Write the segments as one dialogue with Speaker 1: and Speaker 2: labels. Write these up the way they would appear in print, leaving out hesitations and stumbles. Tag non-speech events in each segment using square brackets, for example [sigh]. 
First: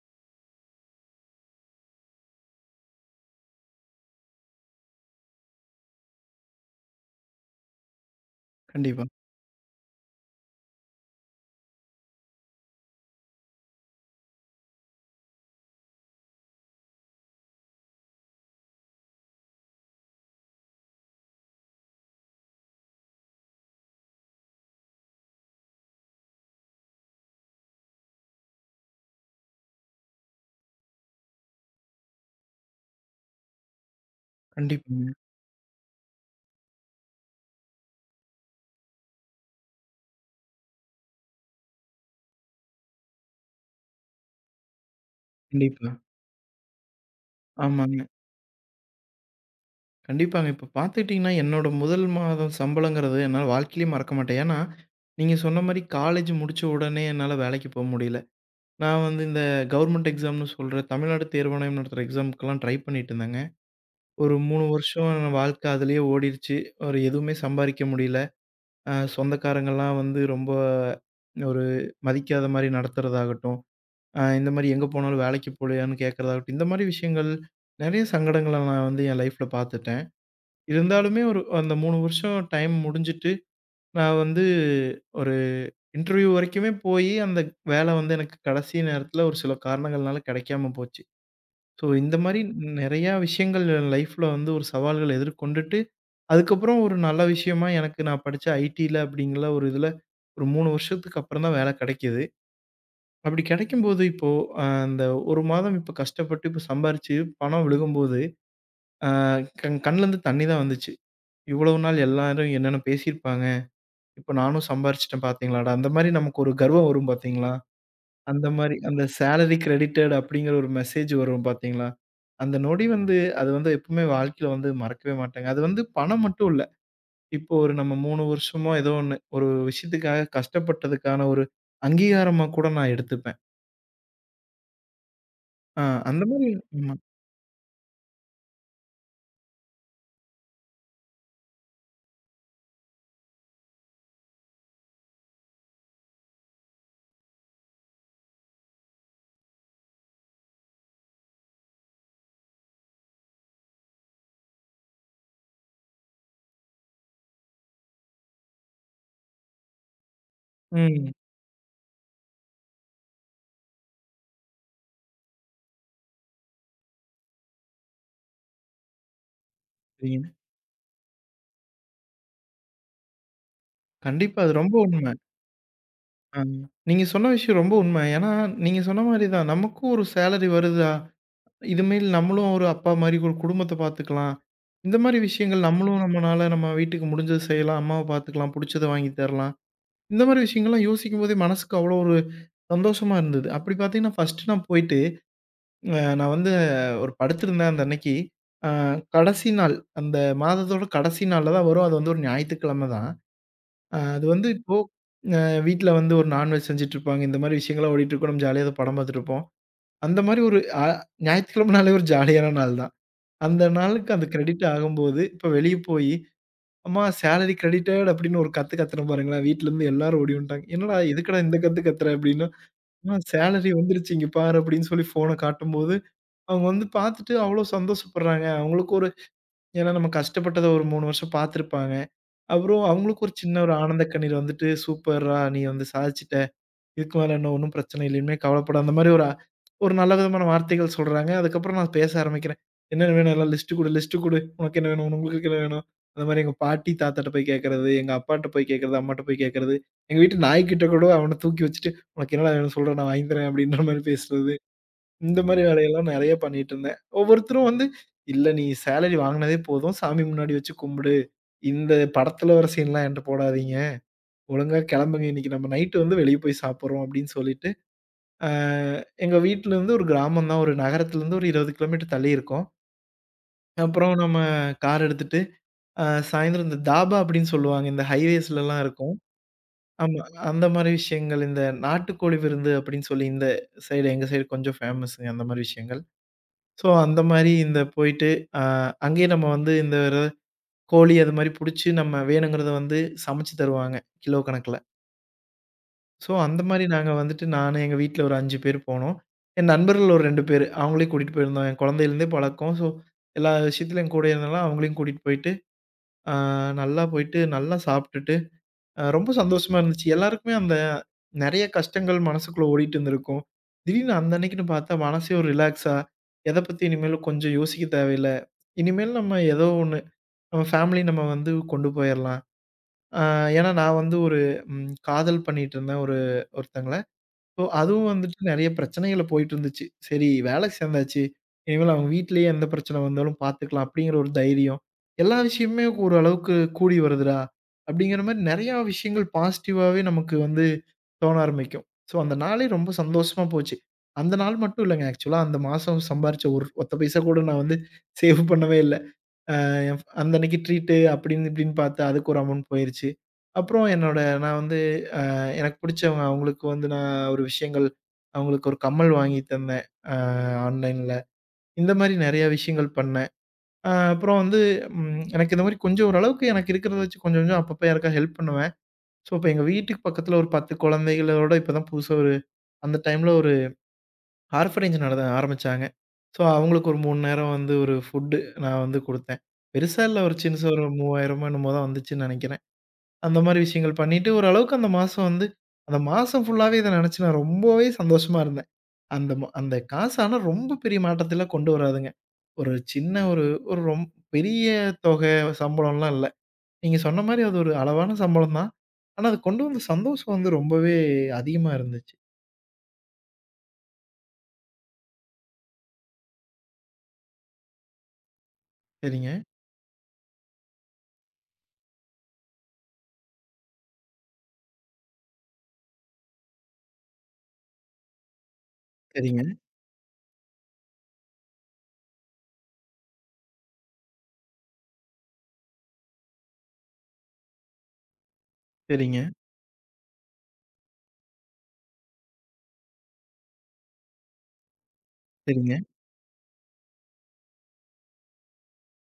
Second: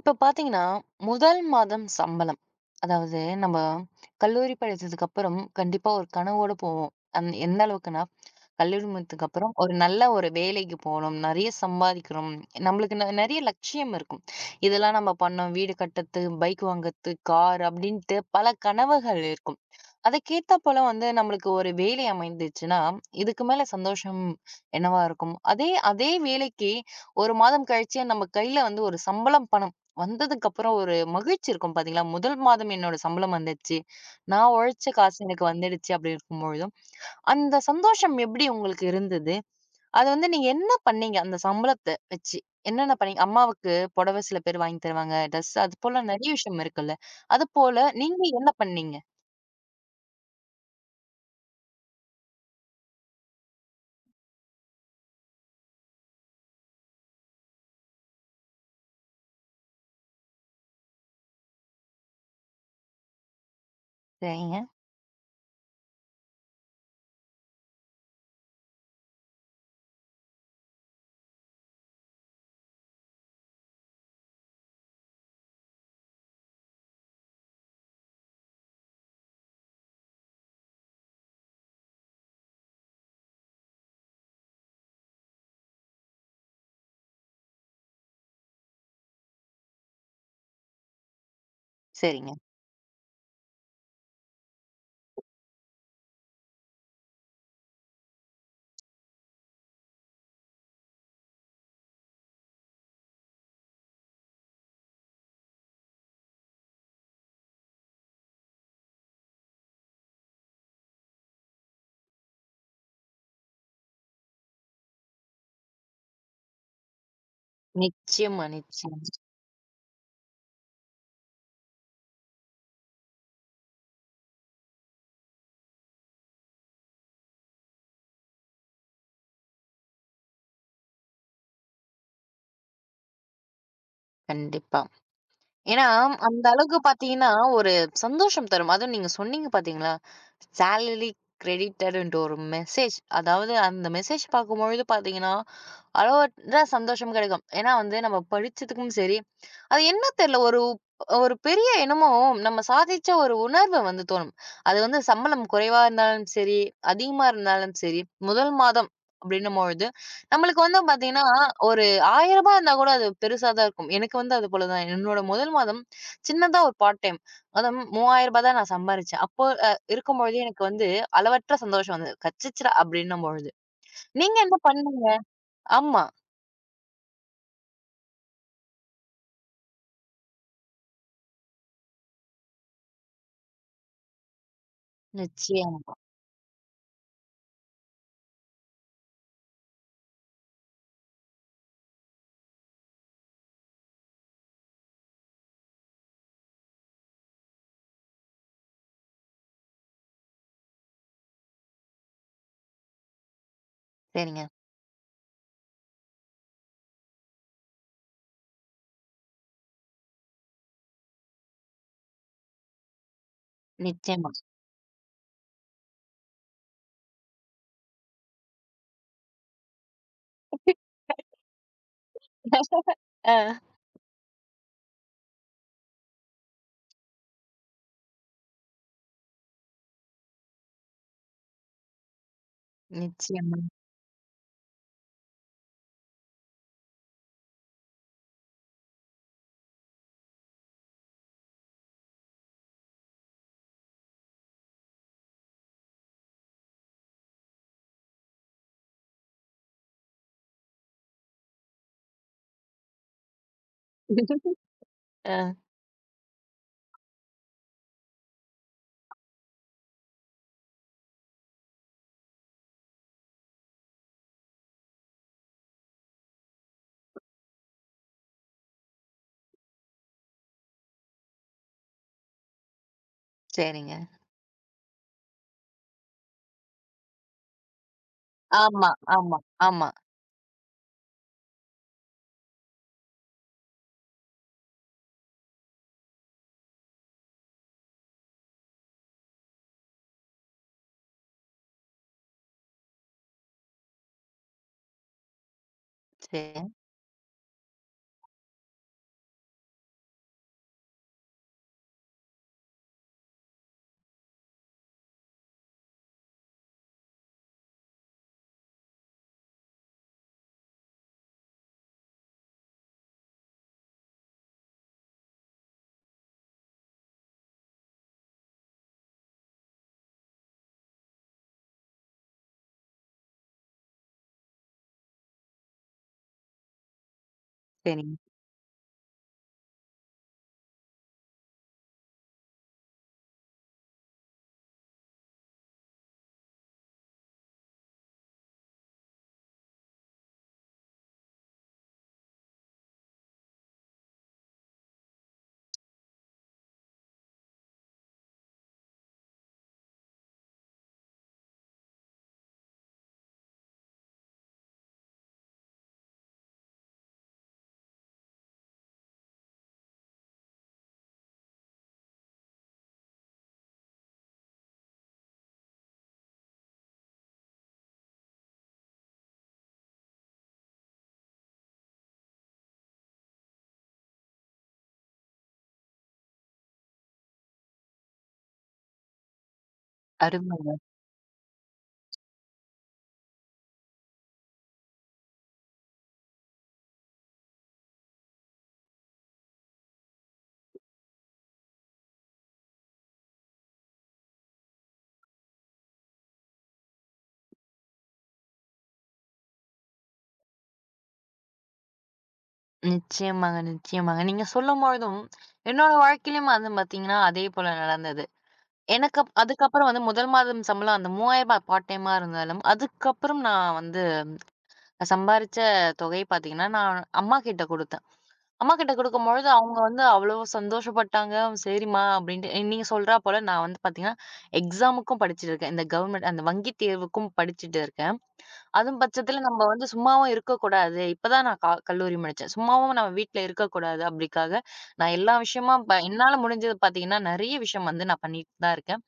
Speaker 1: இப்ப பாத்தீங்கன்னா, முதல் மாதம் சம்பளம். அதாவது நம்ம கல்லூரி படிச்சதுக்கு அப்புறம் கண்டிப்பா ஒரு கனவோட போவோம். எந்த அளவுக்குன்னா, கல்லூரி
Speaker 2: கண்டிப்பா.
Speaker 1: முடித்ததுக்கு அப்புறம் ஒரு நல்ல ஒரு வேலைக்கு போணும். நெறைய சம்பாதிக்கணும். நம்மளுக்கு நெறைய லட்சியம் இருக்கும். இதெல்லாம் நம்ம பண்ணோம். வீடு கட்டத்து, பைக் வாங்கத்து, கார் அப்படின்ட்டு பல கனவுகள் இருக்கும். அதுக்கேத்தா போல வந்து நம்மளுக்கு ஒரு வேலை அமைந்துச்சுன்னா, இதுக்கு மேல சந்தோஷம் என்னவா இருக்கும்? அதே அதே வேலைக்கு 1 மாதம் கழிச்சு நம்ம கையில வந்து ஒரு சம்பளம் பணம் வந்ததுக்கு அப்புறம் ஒரு மகிழ்ச்சி இருக்கும் பாத்தீங்களா? முதல் மாதம் என்னோட சம்பளம் வந்துடுச்சு. நான் உழைச்ச
Speaker 2: கண்டிப்பாங்க.
Speaker 1: காசு எனக்கு வந்துடுச்சு அப்படி இருக்கும் பொழுதும், அந்த சந்தோஷம் எப்படி உங்களுக்கு இருந்தது? அது வந்து நீங்க என்ன பண்ணீங்க? அந்த சம்பளத்த வச்சு. என்னென்ன பண்ணீங்க? அம்மாவுக்கு புடவை சில பேர் வாங்கி தருவாங்க. ட்ரெஸ் அது
Speaker 2: கண்டிப்பா.
Speaker 1: போல நெறைய விஷயம் இருக்குல்ல. அதுபோல
Speaker 2: ஆமாங்க.
Speaker 1: நீங்க என்ன பண்ணீங்க?
Speaker 2: கண்டிப்பாங்க. இப்ப பார்த்துக்கிட்டீங்கன்னா, என்னோட முதல் மாதம் சம்பளங்கிறது என்னால வாழ்க்கையிலயே மறக்க மாட்டேன். ஏன்னா, நீங்க சொன்ன மாரி காலேஜ் முடிச்ச உடனே என்னால வேலைக்கு போ முடியல. நான் வந்து இந்த கவர்மெண்ட் எக்ஸாம்னு சொல்ற தமிழ்நாடு தேர்வாணையம் நடத்துற எக்ஸாமுக்கெல்லாம் ட்ரை பண்ணிட்டு இருந்தேங்க. ஒரு
Speaker 1: சரிங்க,
Speaker 2: 3 வருஷம் என் வாழ்க்கை அதிலேயே ஓடிருச்சு. ஒரு எதுவுமே சம்பாரிக்க முடியல. சொந்தக்காரங்கலாம் வந்து ரொம்ப ஒரு மதிக்காத மாரி நடத்துறதாகட்டும். இந்த மாரி எங்க போனாலும் வேலைக்கு போலயான்னு கேட்கறதாகட்டும், இந்த மாரி விஷயங்கள் நெறைய சங்கடங்கள நான் வந்து என் லைஃப்ல பார்த்துட்டேன். இருந்தாலுமே ஒரு அந்த 3 வருஷம் டைம் முடிஞ்சுட்டு, நான் வந்து ஒரு இன்டர்வியூ வரைக்குமே போயி, அந்த வேலை வந்து எனக்கு கடைசி நேரத்துல ஒரு சில காரணங்கள்னால கிடைக்காம போச்சு. ஸோ, இந்த
Speaker 1: சரிங்க.
Speaker 2: மாரி நெறையா விஷயங்கள் என் லைஃப்ல வந்து ஒரு சவால்கள் எதிர்கொண்டுட்டு, அதுக்கப்புறம் ஒரு நல்ல விஷயமா எனக்கு நான் படிச்ச ஐடில அப்படிங்கிற ஒரு இதுல ஒரு 3 வருஷத்துக்கு அப்புறம் தான் வேலை கிடைக்குது. அப்படி கிடைக்கும்போது இப்போ அந்த 1 மாதம் இப்ப கஷ்டப்பட்டு இப்ப சம்பாரிச்சு பணம் விழுகும்போது, அ கண்லருந்து தண்ணி தான் வந்துச்சு. இவ்வளவு நாள் எல்லாரும் என்னென்ன பேசியிருப்பாங்க. இப்ப நானும் சம்பாரிச்சுட்டேன் பார்த்தீங்களாடா! அந்த மாரி நமக்கு ஒரு கர்வம் வரும் பார்த்தீங்களா?
Speaker 1: நிச்சயமா,
Speaker 2: அந்த மாரி
Speaker 1: நிச்சயமா.
Speaker 2: அந்த சேலரி கிரெடிட்டட் அப்படிங்கிற ஒரு மெசேஜ் வரும் பார்த்தீங்களா? அந்த நொடி வந்து அது வந்து எப்பவுமே வாழ்க்கையில வந்து மறக்கவே மாட்டேங்க. அது வந்து பணம் மட்டும் இல்ல. இப்போ ஒரு நம்ம 3 வருஷமோ ஏதோ ஒண்ணு ஒரு விஷயத்துக்காக கஷ்டப்பட்டதுக்கான ஒரு அங்கீகாரமா கூட நான் எடுத்துப்பேன்.
Speaker 1: கண்டிப்பா.
Speaker 2: அ
Speaker 1: ஏன்னா,
Speaker 2: அந்த
Speaker 1: அந்த
Speaker 2: மாரி
Speaker 1: அளவுக்கு பார்த்தீங்கன்னா, ஒரு சந்தோஷம் தரும். அதுவும் நீங்க சொன்னீங்க பார்த்தீங்களா? சேலரி கிரெடிட்டடுன்ட்டு ஒரு மெசேஜ். அதாவது அந்த மெசேஜ் பார்க்கும்பொழுது பார்த்தீங்கன்னா, அளவற்ற சந்தோஷம் கிடைக்கும். ஏன்னா வந்து நம்ம படிச்சதுக்கும் சரி, அது என்ன தெரியல ஒரு ஒரு பெரிய என்னமோ நம்ம சாதிச்ச ஒரு உணர்வு வந்து தோணும். அது வந்து சம்பளம் குறைவா இருந்தாலும் சரி, அதிகமா இருந்தாலும் சரி, முதல் மாதம் அப்படின்னும்பொழுது, நம்மளுக்கு வந்து
Speaker 2: ம்.
Speaker 1: பார்த்தீங்கன்னா, ஒரு ரூ. 1000 இருந்தா கூட அது பெருசா தான் இருக்கும். எனக்கு வந்து அது போல தான். என்னோட முதல் மாதம் சின்னதா ஒரு பார்ட் டைம். அதுவும் ரூ. 3000 தான் நான் சம்பாரிச்சேன். அப்போ
Speaker 2: சரிங்க.
Speaker 1: இருக்கும்பொழுது எனக்கு வந்து அளவற்ற சந்தோஷம் வந்தது. "கச்சிச்சடா!" அப்படின்னும் பொழுது. நீங்க
Speaker 2: கண்டிப்பா. அது
Speaker 1: என்ன
Speaker 2: ரொம்ப
Speaker 1: பண்ணீங்க?
Speaker 2: உண்ம.
Speaker 1: ஆமா.
Speaker 2: ஆ. நீங்க சொன்ன விஷயம் ரொம்ப உண்ம. ஏன்னா, நீங்க சொன்ன மாரி தான். நமக்கும் ஒரு சேலரி வருதா, இதுமேல் நம்மளும் ஒரு அப்பா மாரி ஒரு குடும்பத்த பார்த்துக்கலாம். இந்த மாரி விஷயங்கள்
Speaker 1: நிச்சயமா.
Speaker 2: நம்மளும் நம்மனால நம்ம வீட்டுக்கு முடிஞ்சத செய்யலாம். அம்மாவ பார்த்துக்கலாம். புடிச்சத வாங்கி தரலாம். இந்த மாரி விஷயங்கள்லாம் யோசிக்கும்போதே மனசுக்கு அவ்வளோ ஒரு சந்தோஷமா இருந்தது. அப்படி பார்த்தீங்கன்னா, ஃபர்ஸ்ட்டு நான் போயிட்டு நான் வந்து ஒரு படுத்திருந்தேன் அந்த அன்னைக்கு. அ கடைசி நாள் அந்த மாதத்தோட கடைசி நாள்ல தான் வரும். அது வந்து ஒரு ஞாயித்துக்கிழம தான். அது
Speaker 1: சரிங்க.
Speaker 2: வந்து இப்போ அ வீட்ல வந்து ஒரு நான்வெஜ் செஞ்சுட்டுருப்பாங்க. இந்த மாரி விஷயங்கள்லாம் ஓடிட்டுருக்கும். நம்ம ஜாலியா ஏதோ படம் பார்த்துட்டுருப்போம். அந்த மாரி ஒரு ஞாயிற்றுக்கிழமனாலே ஒரு ஜாலியான நாள் தான். அந்த நாளுக்கு அந்த
Speaker 1: நிச்சயமா.
Speaker 2: கிரெடிட் ஆகும்போது, இப்ப வெளிய போயி, "அம்மா சேலரி கிரெடிட்டட்" அப்படின்னு ஒரு கத்து கத்துனேன் பாருங்களேன். வீட்லருந்து எல்லாரும் ஓடி வந்துட்டாங்க. "என்னடா எதுக்குடா இந்த கத்து கத்துற?" அப்படின்னா, "அம்மா
Speaker 1: ஆ.
Speaker 2: சேலரி வந்துருச்சு இங்க பாரு" அப்படின்னு சொல்லி ஃபோன காட்டும்போது, அவங்க வந்து பார்த்துட்டு அவ்வளோ சந்தோஷப்படுறாங்க. அவங்களுக்கு ஒரு ஏன்னா நம்ம கஷ்டப்பட்டத ஒரு 3 வருஷம் பார்த்துருப்பாங்க. அப்புறம் அவங்களுக்கு ஒரு
Speaker 1: நிச்சயமா.
Speaker 2: சின்ன ஒரு ஆனந்த கண்ணீர் வந்துட்டு, "சூப்பர்றா! நீ வந்து சாதிச்சுட்ட. இதுக்கு மேல என்ன ஒண்ணும் பிரச்சனை இல்ல. இனிமே கவலைப்படாத" அந்த மாரி ஒரு ஒரு நல்ல விதமான வார்த்தைகள் சொல்றாங்க. அதுக்கப்புறம் நான் பேச ஆரம்பிக்கிறேன். "என்னென்ன வேணும்? எல்லாம் லிஸ்ட் குடு, லிஸ்ட் குடு. உனக்கு என்ன வேணும்? உங்களுக்கு என்ன வேணும்?" அந்த மாரி எங்க பாட்டி, தாத்தாட்ட போய் கேட்கறது, எங்க அப்பாட்ட போய் கேட்கறது, அம்மாட்ட போய் கேட்கறது, எங்க வீட்டு நாய்க்கிட்ட கூட அவன தூக்கி வச்சுட்டு, "உனக்கு என்னடா வேணும் சொல்றா, நான் வாங்கி தரேன்" அப்படின்ற மாரி பேசுறது.
Speaker 1: ஆ.
Speaker 2: இந்த மாரி வேலையெல்லாம் நெறைய பண்ணிட்டு இருந்தேன். ஒவ்வொருத்தரும் வந்து, "இல்ல நீ சேலரி வாங்குனதே போதும். சாமி முன்னாடி வச்சு கும்பிடு." இந்த படத்துல வர சீன்லாம் என்ட்ட போடாதீங்க. ஒழுங்கா கெளம்புங்க. இன்னைக்கு நம்ம நைட்டு வந்து வெளிய போய் சாப்பிடுறோம் அப்படின்னு சொல்லிட்டு, அ எங்க வீட்லருந்து ஒரு கிராமம் தான். ஒரு நகரத்துலருந்து ஒரு 20 கிலோமீட்டர் தள்ளி இருக்கோம்.
Speaker 1: சரிங்க.
Speaker 2: அப்புறம் நம்ம கார் எடுத்துட்டு, அ சாயந்தரம் இந்த தாபா அப்படின்னு சொல்லுவாங்க. இந்த ஹைவேஸ்லலாம்
Speaker 1: ஆமா,
Speaker 2: இருக்கும்.
Speaker 1: ஆமா, ஆமா.
Speaker 2: ஆமா. அந்த மாரி விஷயங்கள், இந்த நாட்டுக்கோழி விருந்து அப்படின்னு சொல்லி இந்த சைடு, எங்க சைடு கொஞ்சம் ஃபேமஸுங்க அந்த மாரி விஷயங்கள். ஸோ அந்த மாரி இந்த போயிட்டு, அ அங்கேயே நம்ம வந்து இந்த ஒரு கோழி அது மாரி புடிச்சு, நம்ம வேணுங்கிறத வந்து சமைச்சு தருவாங்க, கிலோ கணக்குல. ஸோ, அந்த
Speaker 1: சரி,
Speaker 2: மாரி நாங்க வந்துட்டு நானு, எங்க வீட்ல ஒரு 5 பேர் போனோம். என் நண்பர்கள் ஒரு 2 பேரு. அவங்களையும் கூட்டிட்டு போயிருந்தோம். என் குழந்தையிலேருந்தே பழக்கம். ஸோ, எல்லா விஷயத்துலயும் என் கூடயே இருந்தனால அவங்களையும் கூட்டிட்டு போயிட்டு, ஆ நல்லா போயிட்டு, நல்லா சாப்பிட்டுட்டு, ரொம்ப சந்தோஷமா இருந்துச்சு. எல்லாருக்குமே அந்த நெறைய கஷ்டங்கள் மனசுக்குள்ள ஓடிட்டு இருந்திருக்கும். திடீர்னு அந்த அன்னைக்குன்னு பார்த்தா மனசே ஒரு ரிலாக்ஸா, எத பத்தி இனிமேலும் கொஞ்சம் யோசிக்க தேவையில்ல. இனிமேல் நம்ம ஏதோ ஒண்ணு நம்ம ஃபேமிலி நம்ம வந்து கொண்டு போயிரலாம். ஆ ஏன்னா நான் வந்து ஒரு காதல் பண்ணிட்டு இருந்தேன் ஒரு ஒருத்தங்கள. ஸோ, அதுவும்
Speaker 1: சரிங்க.
Speaker 2: வந்துட்டு நெறைய பிரச்சனைகள்ல போயிட்டு இருந்துச்சு. சரி வேலைக்கு சேர்ந்தாச்சு. இனிமேல் அவங்க வீட்லயே எந்த பிரச்சனை வந்தாலும் பார்த்துக்கலாம் அப்படிங்கிற ஒரு தைரியம். எல்லா விஷயமுமே ஒரு அளவுக்கு கூடி வருதுடா! அப்படிங்கிற மாரி நெறையா விஷயங்கள் பாசிட்டிவாவே நமக்கு வந்து தோண ஆரம்பிக்கும். ஸோ, அந்த நாளே ரொம்ப சந்தோஷமா போச்சு. அந்த நாள் மட்டும் இல்லங்க. ஆக்சுவலா அந்த மாசம் சம்பாரிச்ச ஒரு ஒத்த பைசா கூட நான் வந்து சேவ் பண்ணவே இல்ல. அ அந்த அன்னைக்கு ட்ரீட்டு அப்படின்னு இப்படின்னு பார்த்து அதுக்கு ஒரு அமௌண்ட் போயிருச்சு. அப்புறம் என்னோட நான் வந்து எனக்கு பிடிச்சவங்க. அவங்களுக்கு வந்து நான் ஒரு விஷயங்கள் அவங்களுக்கு ஒரு கம்மல் வாங்கி தந்தேன். அ ஆன்லைன்ல. இந்த மாரி நெறைய விஷயங்கள் பண்ணேன். அப்புறம் வந்து எனக்கு இந்த மாரி கொஞ்சம் ஓரளவுக்கு எனக்கு இருக்கிறத வச்சு கொஞ்சம் கொஞ்சம் அப்பப்ப யாருக்கா ஹெல்ப் பண்ணுவேன். ஸோ, இப்ப எங்க வீட்டுக்கு பக்கத்துல ஒரு 10 குழந்தைகளோட இப்ப தான் புதுசா ஒரு அந்த டைம்ல ஒரு ஆர்ஃபனேஜ் நட ஆரம்பிச்சாங்க. ஸோ, அவங்களுக்கு ஒரு 3 நேரம் வந்து ஒரு ஃபுட் நான் வந்து குடுத்தேன். பெருசா இல்ல ஒரு சின்னசா
Speaker 1: அருமைங்க.
Speaker 2: ஒரு 3000 என்னமோ தான் வந்துச்சுன்னு நெனைக்கிறேன். அந்த மாரி விஷயங்கள் பண்ணிட்டு, ஓரளவுக்கு அந்த மாசம் வந்து அந்த மாசம் ஃபுல்லாவே இத நெனச்சு நான் ரொம்பவே சந்தோஷமா இருந்தேன். அந்த காசு ஆனா ரொம்ப பெரிய மாற்றத்தலாம் கொண்டு வராதுங்க. ஒரு சின்ன ஒரு ஒரு ரொம் பெரிய தொகை சம்பளம்லாம் இல்ல. நீங்க சொன்ன மாரி அது ஒரு அளவான சம்பளம் தான். ஆனா அது கொண்டு வந்த சந்தோஷம் வந்து ரொம்பவே அதிகமா இருந்துச்சு.
Speaker 1: நிச்சயமாங்க, நிச்சயமாங்க. நீங்க சொல்லும்பொழுதும், என்னோட வாழ்க்கையிலும் வந்து பார்த்தீங்கன்னா, அதே போல நடந்தது. எனக்கு
Speaker 2: சரிங்க,
Speaker 1: அதுக்கப்புறம் வந்து முதல் மாதம் சம்பளம் அந்த ரூ. 3000 பார்ட் டைமா இருந்தாலும், அதுக்கப்புறம் நான் வந்து சம்பாரிச்ச தொகை பார்த்தீங்கன்னா, நான் அம்மாகிட்ட குடுத்தேன். அம்மாகிட்ட
Speaker 2: சரிங்க,
Speaker 1: குடுக்கும்பொழுது அவங்க வந்து அவ்ளோ சந்தோஷப்பட்டாங்க. "சரிம்மா" அப்படின்ட்டு. நீங்க சொல்றா போல நான் வந்து பார்த்தீங்கன்னா, எக்ஸாமுக்கும் படிச்சுட்டு இருக்கேன். இந்த கவர்மெண்ட் அந்த வங்கி தேர்வுக்கும் படிச்சுட்டு இருக்கேன். அதுவும்
Speaker 2: சரிங்க,
Speaker 1: பட்சத்தில நம்ம வந்து சும்மாவும் இருக்கக்கூடாது. இப்பதான் நான் கல்லூரி முடிச்சேன். சும்மாவும் நம்ம வீட்ல இருக்கக்கூடாது. அப்படிக்காக நான் எல்லா
Speaker 2: சரிங்க.
Speaker 1: விஷயமும் என்னால முடிஞ்சது பார்த்தீங்கன்னா, நெறைய விஷயம் வந்து நான் பண்ணிட்டு தான் இருக்கேன்.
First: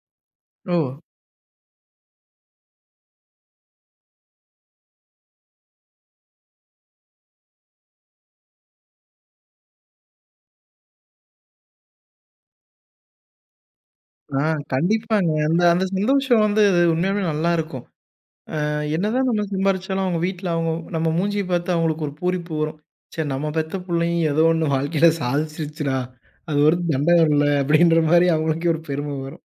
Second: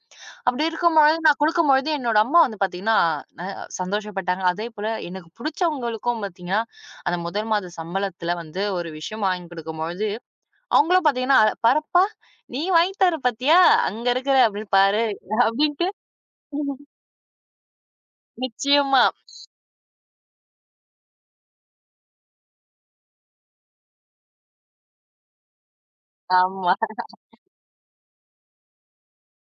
Speaker 1: அப்படி
Speaker 2: ஓ!
Speaker 1: இருக்கும்பொழுது நான் குடுக்கும்பொழுது என்னோட அம்மா வந்து பார்த்தீங்கன்னா, ந சந்தோஷப்பட்டாங்க. அதேபோல எனக்கு புடிச்சவங்களுக்கும் பார்த்தீங்கன்னா, அந்த முதல் மாத சம்பளத்துல வந்து ஒரு விஷயம் வாங்கி குடுக்கும்பொழுது, அவங்களும் பார்த்தீங்கன்னா, "பாரப்பா நீ வாங்கி தர பார்த்தியா? அங்க இருக்கிற
Speaker 2: ஆ
Speaker 1: அப்படின்னு பாரு"
Speaker 2: கண்டிப்பாங்க. அந்த அந்த
Speaker 1: அப்படின்ட்டு
Speaker 2: சந்தோஷம் வந்து அது உண்மையாலுமே நல்லாருக்கும்.
Speaker 1: நிச்சயமா.
Speaker 2: என்னதான் நம்ம சம்பாரிச்சாலும் அவங்க வீட்ல அவங்க நம்ம மூஞ்சிய பாத்து அவங்களுக்கு ஒரு பூரிப்பு வரும். சரி நம்ம பெத்த புள்ளையும் ஏதோ ஒண்ணு வாழ்க்கையில சாதிச்சிருச்சுடா! அது
Speaker 1: ஆமா.
Speaker 2: ஒரு தண்டகம் இல்ல அப்டின்ற மாரி அவங்களுக்கே ஒரு பெருமை வரும்.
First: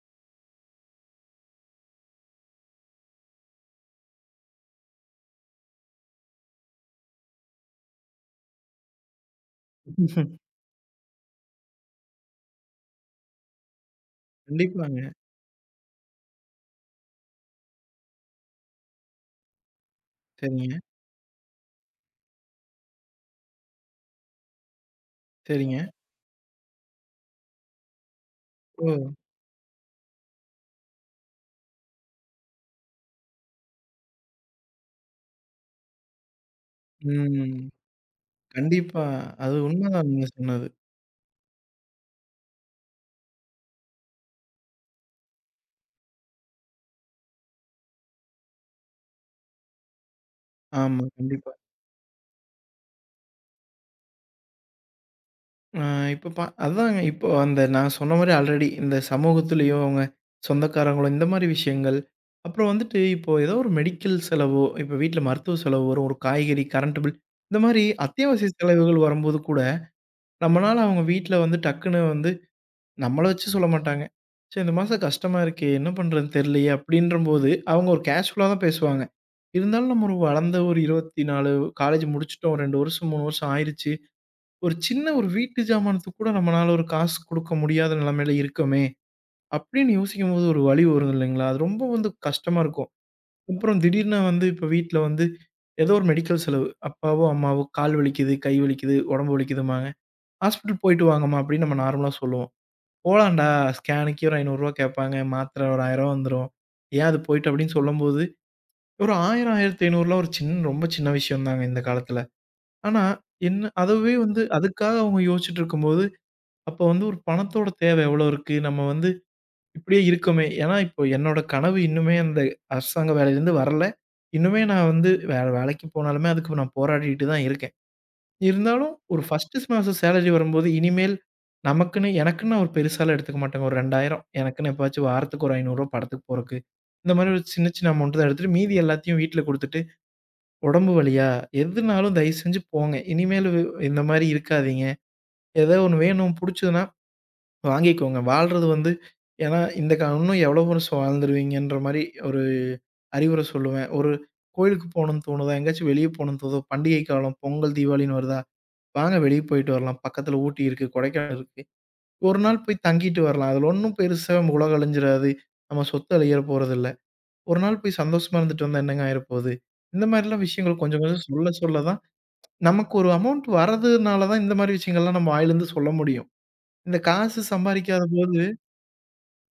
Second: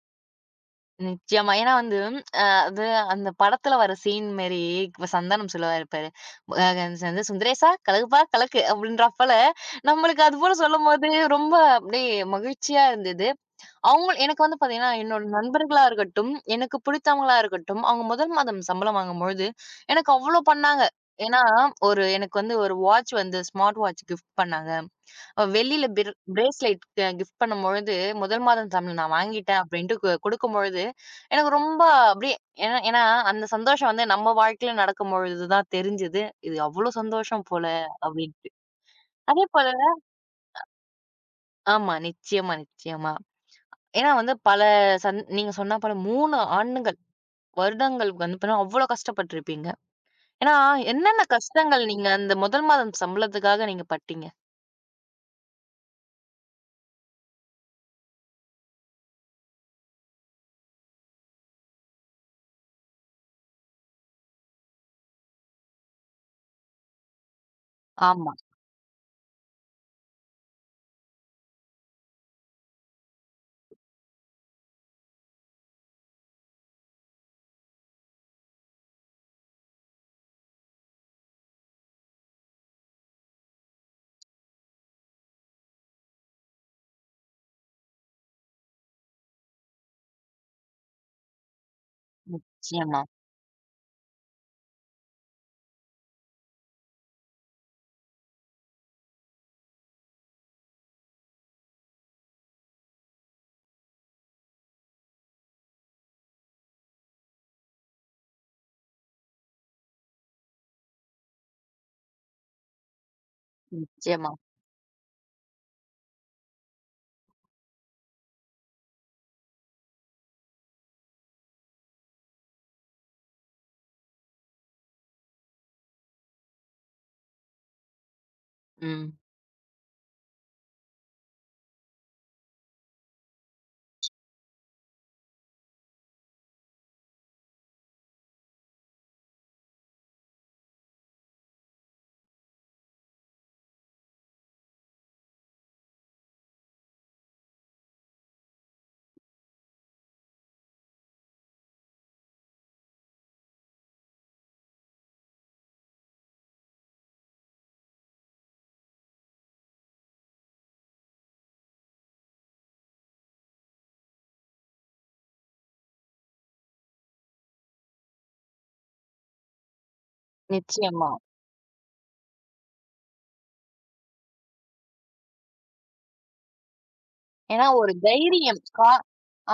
Speaker 1: நிச்சயமா. ஏன்னா வந்து அது அந்த படத்துல வர சீன் மாரி இப்ப சந்தானம் சொல்லுவாரு பாரு, அ வந்து "சுந்தரேசா கலக்குப்பா கலக்கு" அப்படின்றா போல, நம்மளுக்கு அதுபோல சொல்லும்போது ரொம்ப அப்படியே மகிழ்ச்சியா இருந்தது. அவங்க எனக்கு வந்து பார்த்தீங்கன்னா,
Speaker 2: கண்டிப்பாங்க.
Speaker 1: என்னோட நண்பர்களா இருக்கட்டும், எனக்கு பிடித்தவங்களா இருக்கட்டும், அவங்க முதல் மாதம் சம்பளம் வாங்கும்பொழுது, எனக்கு அவ்ளோ
Speaker 2: சரிங்க,
Speaker 1: பண்ணாங்க. ஏன்னா, ஒரு எனக்கு வந்து ஒரு வாட்ச் வந்து ஸ்மார்ட் வாட்ச் கிஃப்ட் பண்ணாங்க.
Speaker 2: சரிங்க.
Speaker 1: வெள்ளியில பிரேஸ்லெட் கிஃப்ட் பண்ணும்பொழுது, முதல் மாதம்
Speaker 2: ஓ!
Speaker 1: சம்பளம் நான் வாங்கிட்டேன் அப்படின்ட்டு குடுக்கும்பொழுது, எனக்கு ரொம்ப அப்படியே ஏன்னா ஏன்னா அந்த சந்தோஷம் வந்து நம்ம வாழ்க்கையில நடக்கும்பொழுது தான் தெரிஞ்சது. இது அவ்ளோ சந்தோஷம்
Speaker 2: ம்.
Speaker 1: போல அப்படின்ட்டு.
Speaker 2: கண்டிப்பா.
Speaker 1: அதே
Speaker 2: அது
Speaker 1: போல
Speaker 2: உண்மதான் நீங்க சொன்னது.
Speaker 1: ஆமா. நிச்சயமா, நிச்சயமா. ஏன்னா வந்து பல நீங்க சொன்னா போல 3 ஆண்டுகள், வருடங்கள் வந்து பார்த்தீங்கன்னா, அவ்ளோ கஷ்டப்பட்டுருப்பீங்க. ஏன்னா,
Speaker 2: ஆமா,
Speaker 1: என்னென்ன
Speaker 2: கண்டிப்பா.
Speaker 1: கஷ்டங்கள் நீங்க அந்த முதல் மாதம் சம்பளத்துக்காக நீங்க பட்டீங்க?
Speaker 2: ஆ இப்ப அதாங்க. இப்போ அந்த நான் சொன்ன மாரி ஆல்ரெடி இந்த சமூகத்திலயும், அவங்க சொந்தக்காரங்களும் இந்த மாரி விஷயங்கள். அப்புறம் வந்துட்டு இப்போ ஏதோ ஒரு மெடிக்கல் செலவோ, இப்போ வீட்ல மருத்துவ செலவு வரும். ஒரு காய்கறி, கரண்ட் பில் இந்த மாரி
Speaker 1: ஆமா.
Speaker 2: அத்தியாவசிய செலவுகள் வரும்போது கூட, நம்மனால அவங்க வீட்ல வந்து டக்குனு வந்து நம்மள வச்சு சொல்ல மாட்டாங்க. "சே இந்த மாசம் கஷ்டமா இருக்கே, என்ன பண்றதுன்னு தெரியலையே" அப்படின்றபோது அவங்க ஒரு கேஷுவலா தான் பேசுவாங்க. இருந்தாலும் நம்ம ஒரு வளர்ந்த ஒரு 24 காலேஜ் முடிச்சுட்டோம். 2 வருஷம், 3 வருஷம் ஆயிருச்சு. ஒரு சின்ன ஒரு வீட்டு ஜாமானத்துக்கு கூட நம்மனால ஒரு காசு குடுக்க முடியாத நிலைமையில இருக்கோமே! அப்படின்னு யோசிக்கும்போது ஒரு வலி வரும் இல்லைங்களா? அது ரொம்ப வந்து கஷ்டமா இருக்கும்.
Speaker 1: நிச்சயமா,
Speaker 2: அப்புறம் திடீர்னு வந்து இப்ப வீட்ல வந்து ஏதோ ஒரு மெடிக்கல் செலவு. அப்பாவோ, அம்மாவோ கால் வலிக்குது, கை வலிக்குது, உடம்பு வலிக்குதும்பாங்க. ஹாஸ்பிட்டல் போயிட்டு வாங்கம்மா அப்படின்னு நம்ம நார்மலா சொல்லுவோம். போலான்டா ஸ்கேனுக்கே ஒரு ரூ. 500 கேட்பாங்க. மாத்திரை ஒரு ரூ. 1000 வந்துரும். ஏன் அது போயிட்டு அப்படின்னு சொல்லும்போது, ஒரு 1000, 1500லாம் ஒரு சின்ன ரொம்ப சின்ன விஷயம் தாங்க இந்த காலத்துல. ஆனா என்ன அதுவே
Speaker 1: நிச்சயமா.
Speaker 2: வந்து அதுக்காக அவங்க யோசிச்சுட்டு இருக்கும்போது அப்போ வந்து ஒரு பணத்தோட தேவை எவ்வளோ இருக்கு? நம்ம வந்து இப்படியே இருக்கோமே! ஏன்னா, இப்போ என்னோட கனவு இன்னுமே அந்த அரசாங்க வேலையிலேருந்து வரல. இன்னுமே நான் வந்து வேற வேலைக்கு போனாலுமே அதுக்கு நான் போராடிட்டு தான் இருக்கேன். இருந்தாலும்
Speaker 1: ம்.
Speaker 2: ஒரு ஃபர்ஸ்ட்டு மாசம் சேலரி வரும்போது, இனிமேல் நமக்குன்னு எனக்குன்னு ஒரு பெருசாலாம் எடுத்துக்க மாட்டேங்க. ஒரு 2000 எனக்குன்னு எப்பயாச்சும் வாரத்துக்கு ஒரு ரூ. 500 படத்துக்கு போறக்கு. இந்த மாதிரி ஒரு சின்ன சின்ன அமௌண்ட் தான் எடுத்துட்டு மீதி எல்லாத்தையும் வீட்ல குடுத்துட்டு, "உடம்பு வலியா? எதுனாலும் தயவு செஞ்சு போங்க. இனிமேலு இந்த மாரி இருக்காதீங்க. ஏதோ ஒண்ணு வேணும் புடிச்சதுன்னா" வாங்கிக்கோங்க. வாழ்றது வந்து ஏன்னா இந்த இன்னும் எவ்வளோ வருஷம் வாழ்ந்துருவீங்கன்ற மாரி ஒரு அறிவுரை சொல்லுவேன். ஒரு கோயிலுக்கு போணும்னு தோணுதா? எங்கேயாச்சும் வெளிய போணும்னு தோணுதா? பண்டிகை காலம், பொங்கல், தீபாவளின்னு வருதா? வாங்க வெளிய போயிட்டு வரலாம். பக்கத்துல ஊட்டி இருக்கு, கொடைக்கானல் இருக்கு. ஒரு நாள் போய் தங்கிட்டு வரலாம். அதுல ஒண்ணும் பெருசா நம்ம உலகம் அழிஞ்சிராது. நம்ம சொத்து அழியற போறதில்ல. ஒரு நாள் போய் சந்தோஷமா இருந்துட்டு வந்தா என்னங்க ஆயிரப்போது? இந்த மாரிலாம் விஷயங்கள் கொஞ்சம்
Speaker 1: நிச்சயமா.
Speaker 2: கொஞ்சம் சொல்ல சொல்ல தான் நமக்கு ஒரு அமௌண்ட் வரதுனால தான் இந்த மாரி விஷயங்கள்லாம் நம்ம வாயிலருந்து சொல்ல முடியும். இந்த காசு
Speaker 1: ஏன்னா ஒரு
Speaker 2: சம்பாரிக்காத போது
Speaker 1: தைரியம்.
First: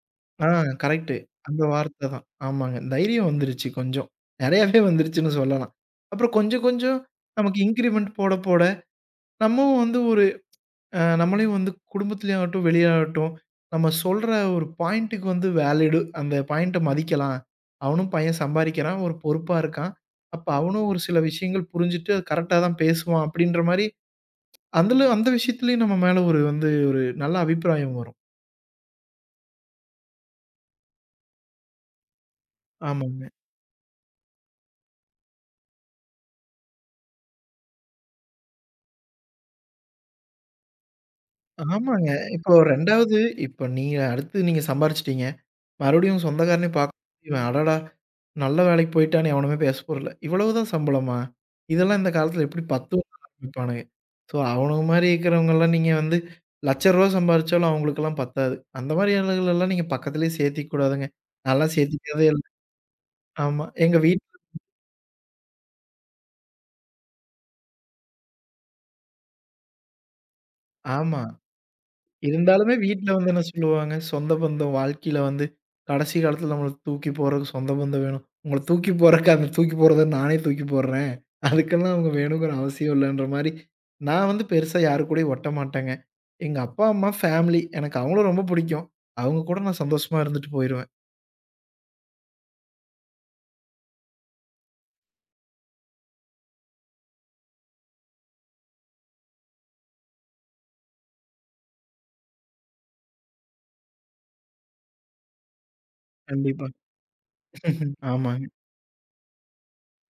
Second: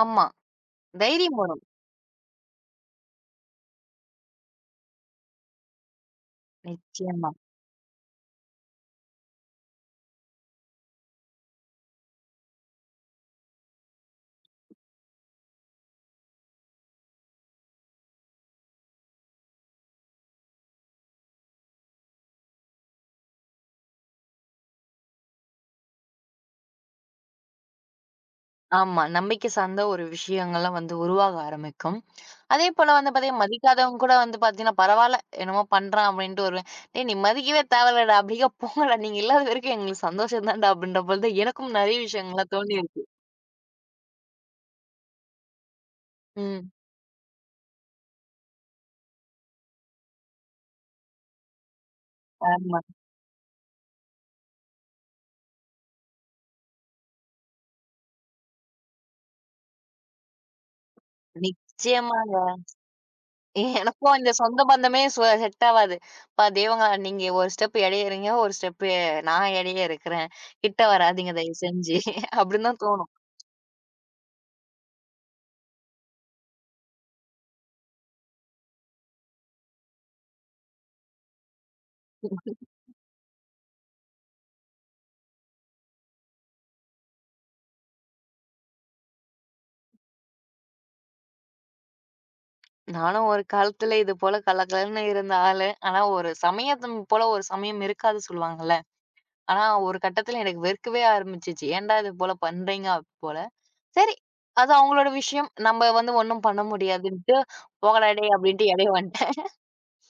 Speaker 1: ஆமா.
Speaker 2: ஆ கரெக்ட்டு.
Speaker 1: தைரியம்
Speaker 2: அந்த
Speaker 1: வரும்.
Speaker 2: வார்த்த தான். ஆமாங்க. தைரியம் வந்துருச்சு கொஞ்சம். நெறையாவே வந்துருச்சுன்னு சொல்லலாம். அப்புறம் கொஞ்சம் கொஞ்சம்
Speaker 1: நிச்சயமா.
Speaker 2: நமக்கு இன்கிரிமெண்ட் போட போட, நம்மவும் வந்து ஒரு நம்மளையும் வந்து குடும்பத்திலயாகட்டும், வெளியாகட்டும், நம்ம சொல்ற ஒரு பாயிண்ட்டுக்கு வந்து வேலிடு அந்த பாயிண்ட்ட மதிக்கலாம். அவனும் பையன் சம்பாரிக்கிறான், ஒரு பொறுப்பா இருக்கான். அப்ப அவனும் ஒரு சில விஷயங்கள் புரிஞ்சுட்டு அது கரெக்ட்டா தான் பேசுவான், அப்படின்ற மாரி, அதுல அந்த விஷயத்துலயும் நம்ம மேல ஒரு வந்து ஒரு நல்ல அபிப்பிராயம் வரும்.
Speaker 1: ஆமா. நம்பிக்கை சார்ந்த ஒரு விஷயங்கள்லாம் வந்து உருவாக ஆரம்பிக்கும். அதே போல வந்து
Speaker 2: ஆமாங்க.
Speaker 1: பார்த்தீங்கன்னா, மதிக்காதவங்க கூட வந்து பார்த்தீங்கன்னா, பரவால்ல என்னமோ பண்றான் அப்படின்ட்டு வருவேன். "டேய் நீ மதிக்கவே தேவையில்லடா, அப்படியே போங்கடா, நீங்க இல்லாத வரைக்கும் எங்களுக்கு சந்தோஷம் தான்டா" அப்படின்ற போல தான் எனக்கும் நெறைய
Speaker 2: ஆமாங்க. இப்போ
Speaker 1: விஷயங்கள்லாம் தோணியிருக்கு.
Speaker 2: 2வது இப்ப நீங்க அடுத்து நீங்க சம்பாரிச்சுட்டீங்க. மறுபடியும்
Speaker 1: ம்.
Speaker 2: சொந்தக்காரனையும் பார்க்க இவன் அடடா! நல்ல வேலைக்கு போயிட்டான்னு எவனுமே பேச போறதில்ல. இவ்வளவுதான் சம்பளமா? இதெல்லாம் இந்த காலத்துல எப்படி
Speaker 1: ஆமா.
Speaker 2: 10 ஆரம்பிப்பானுங்க. ஸோ அவனுங்க மாரி இருக்கிறவங்கலாம் நீங்க வந்து ரூ. 1,00,000 சம்பாரிச்சாலும் அவங்களுக்கெல்லாம் பத்தாது. அந்த மாரி ஆளுகளெல்லாம் நீங்க பக்கத்திலேயே சேர்த்திக்க கூடாதுங்க. நான்லாம் சேர்த்திக்கிறதே
Speaker 1: நிச்சயமாங்க.
Speaker 2: இல்ல. ஆமா. எங்க
Speaker 1: எனக்கும்
Speaker 2: வீட்
Speaker 1: இந்த சொந்த பந்தமே செட் ஆவாது. "அப்பா தெய்வங்களா நீங்க ஒரு ஸ்டெப் எடைய இருங்க, ஒரு ஸ்டெப்பு நான் எடைய இருக்கிறேன். கிட்ட
Speaker 2: ஆமா.
Speaker 1: வராதீங்க தயவு செஞ்சு" அப்படின்னு
Speaker 2: இருந்தாலுமே
Speaker 1: தான்
Speaker 2: வீட்ல
Speaker 1: தோணும்.
Speaker 2: வந்து என்ன சொல்லுவாங்க, சொந்த பந்தம் வாழ்க்கையில வந்து கடைசி காலத்துல நம்மள தூக்கி போறதுக்கு சொந்த பந்தம் வேணும். உங்கள தூக்கி போறக்கு அந்த தூக்கி போறத நானே தூக்கி போடுறேன். அதுக்கெல்லாம் அவங்க வேணுங்கிற அவசியம் இல்லன்ற மாரி, நான் வந்து பெருசா யாரு கூடயும் ஒட்ட மாட்டேங்க. எங்க அப்பா, அம்மா, ஃபேமிலி எனக்கு அவங்கள ரொம்ப பிடிக்கும். அவங்க கூட நான் சந்தோஷமா இருந்துட்டு போயிருவேன்.
Speaker 1: நானும் ஒரு காலத்துல இது போல கலகலன்னு இருந்த ஆளு. ஆனா ஒரு சமயம் போல ஒரு சமயம் இருக்காது சொல்லுவாங்கல்ல. ஆனா, ஒரு கட்டத்துல எனக்கு வெறுக்கவே ஆரம்பிச்சுச்சு. ஏன்டா இது போல பண்றீங்க அது போல. சரி, அது அவங்களோட விஷயம். நம்ம வந்து ஒண்ணும் பண்ண
Speaker 2: கண்டிப்பா.
Speaker 1: முடியாதுன்ட்டு, போங்கடா டேய்
Speaker 2: ஆமாங்க.
Speaker 1: அப்டின்ட்டு இடைய வந்துட்டேன்.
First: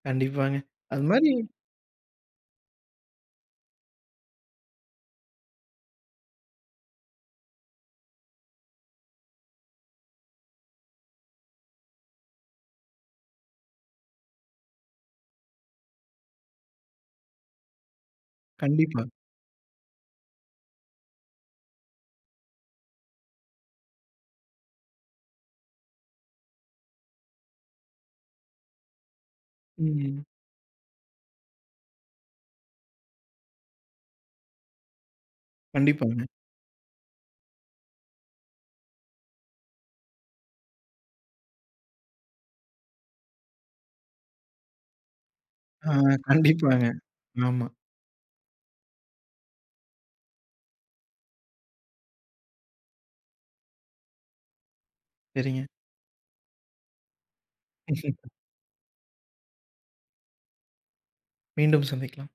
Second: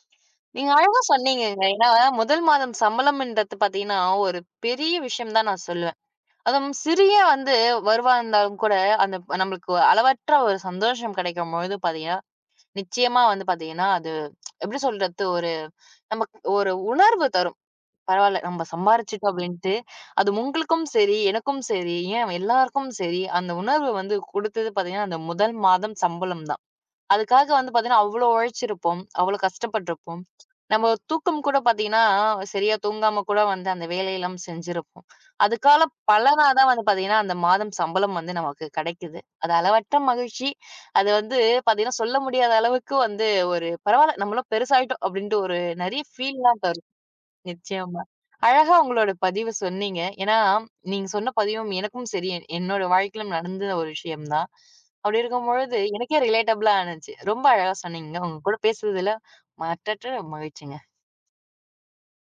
Speaker 2: கண்டிப்பாங்க.
Speaker 1: நீங்க அழகா
Speaker 2: அது மாரி
Speaker 1: சொன்னீங்கங்க. ஏன்னா, முதல் மாதம் சம்பளம்ன்றது பாத்தீங்கன்னா, ஒரு பெரிய விஷயம் தான் நான் சொல்லுவேன். அதுவும் சிறிய வந்து வருவா இருந்தாலும் கூட, அந்த நம்மளுக்கு ஒரு அளவற்ற ஒரு சந்தோஷம் கிடைக்கும்பொழுது பாத்தீங்கன்னா, நிச்சயமா வந்து பாத்தீங்கன்னா, அது எப்படி சொல்றது? ஒரு நமக்கு ஒரு உணர்வு தரும். பரவால்ல. நம்ம
Speaker 2: கண்டிப்பா.
Speaker 1: சம்பாரிச்சுட்டோம் அப்படின்ட்டு, அது உங்களுக்கும் சரி, எனக்கும் சரி, ஏன் எல்லாருக்கும் சரி, அந்த உணர்வு வந்து குடுத்தது பார்த்தீங்கன்னா, அந்த முதல் மாதம் சம்பளம் தான். அதுக்காக வந்து பார்த்தீங்கன்னா, அவ்ளோ உழைச்சிருப்போம். அவ்ளோ
Speaker 2: ம்.
Speaker 1: கஷ்டப்பட்டுருப்போம். நம்ம தூக்கம் கூட பார்த்தீங்கன்னா, சரியா தூங்காம கூட வந்து அந்த வேலையெல்லாம் செஞ்சிருப்போம். அதுக்கான
Speaker 2: கண்டிப்பாங்க.
Speaker 1: பலனா தான் வந்து பார்த்தீங்கன்னா, அந்த மாதம் சம்பளம் வந்து நமக்கு கிடைக்குது. அது அளவற்ற மகிழ்ச்சி. அது வந்து பார்த்தீங்கன்னா, சொல்ல முடியாத அளவுக்கு வந்து ஒரு பரவால்ல நம்மளும் பெருசாயிட்டோம் அப்படின்ட்டு ஒரு
Speaker 2: ஆ
Speaker 1: நெறைய ஃபீல்லாம்
Speaker 2: கண்டிப்பாங்க.
Speaker 1: தரும்.
Speaker 2: ஆமா.
Speaker 1: நிச்சயமா. அழகா உங்களோட பதிவு சொன்னீங்க. ஏன்னா, நீங்க சொன்ன பதிவும் எனக்கும் சரி, என்னோட வாழ்க்கையில நடந்த ஒரு விஷயம் தான். அப்படி
Speaker 2: சரிங்க.
Speaker 1: இருக்கும்பொழுது, எனக்கே ரிலேட்டபிளா ஆனுச்சு. ரொம்ப அழகா சொன்னீங்க.
Speaker 2: [laughs]
Speaker 1: உங்க கூட பேசுறதுல மட்டற்ற மகிழ்ச்சிங்க.
Speaker 2: மீண்டும் சந்திக்கலாம்.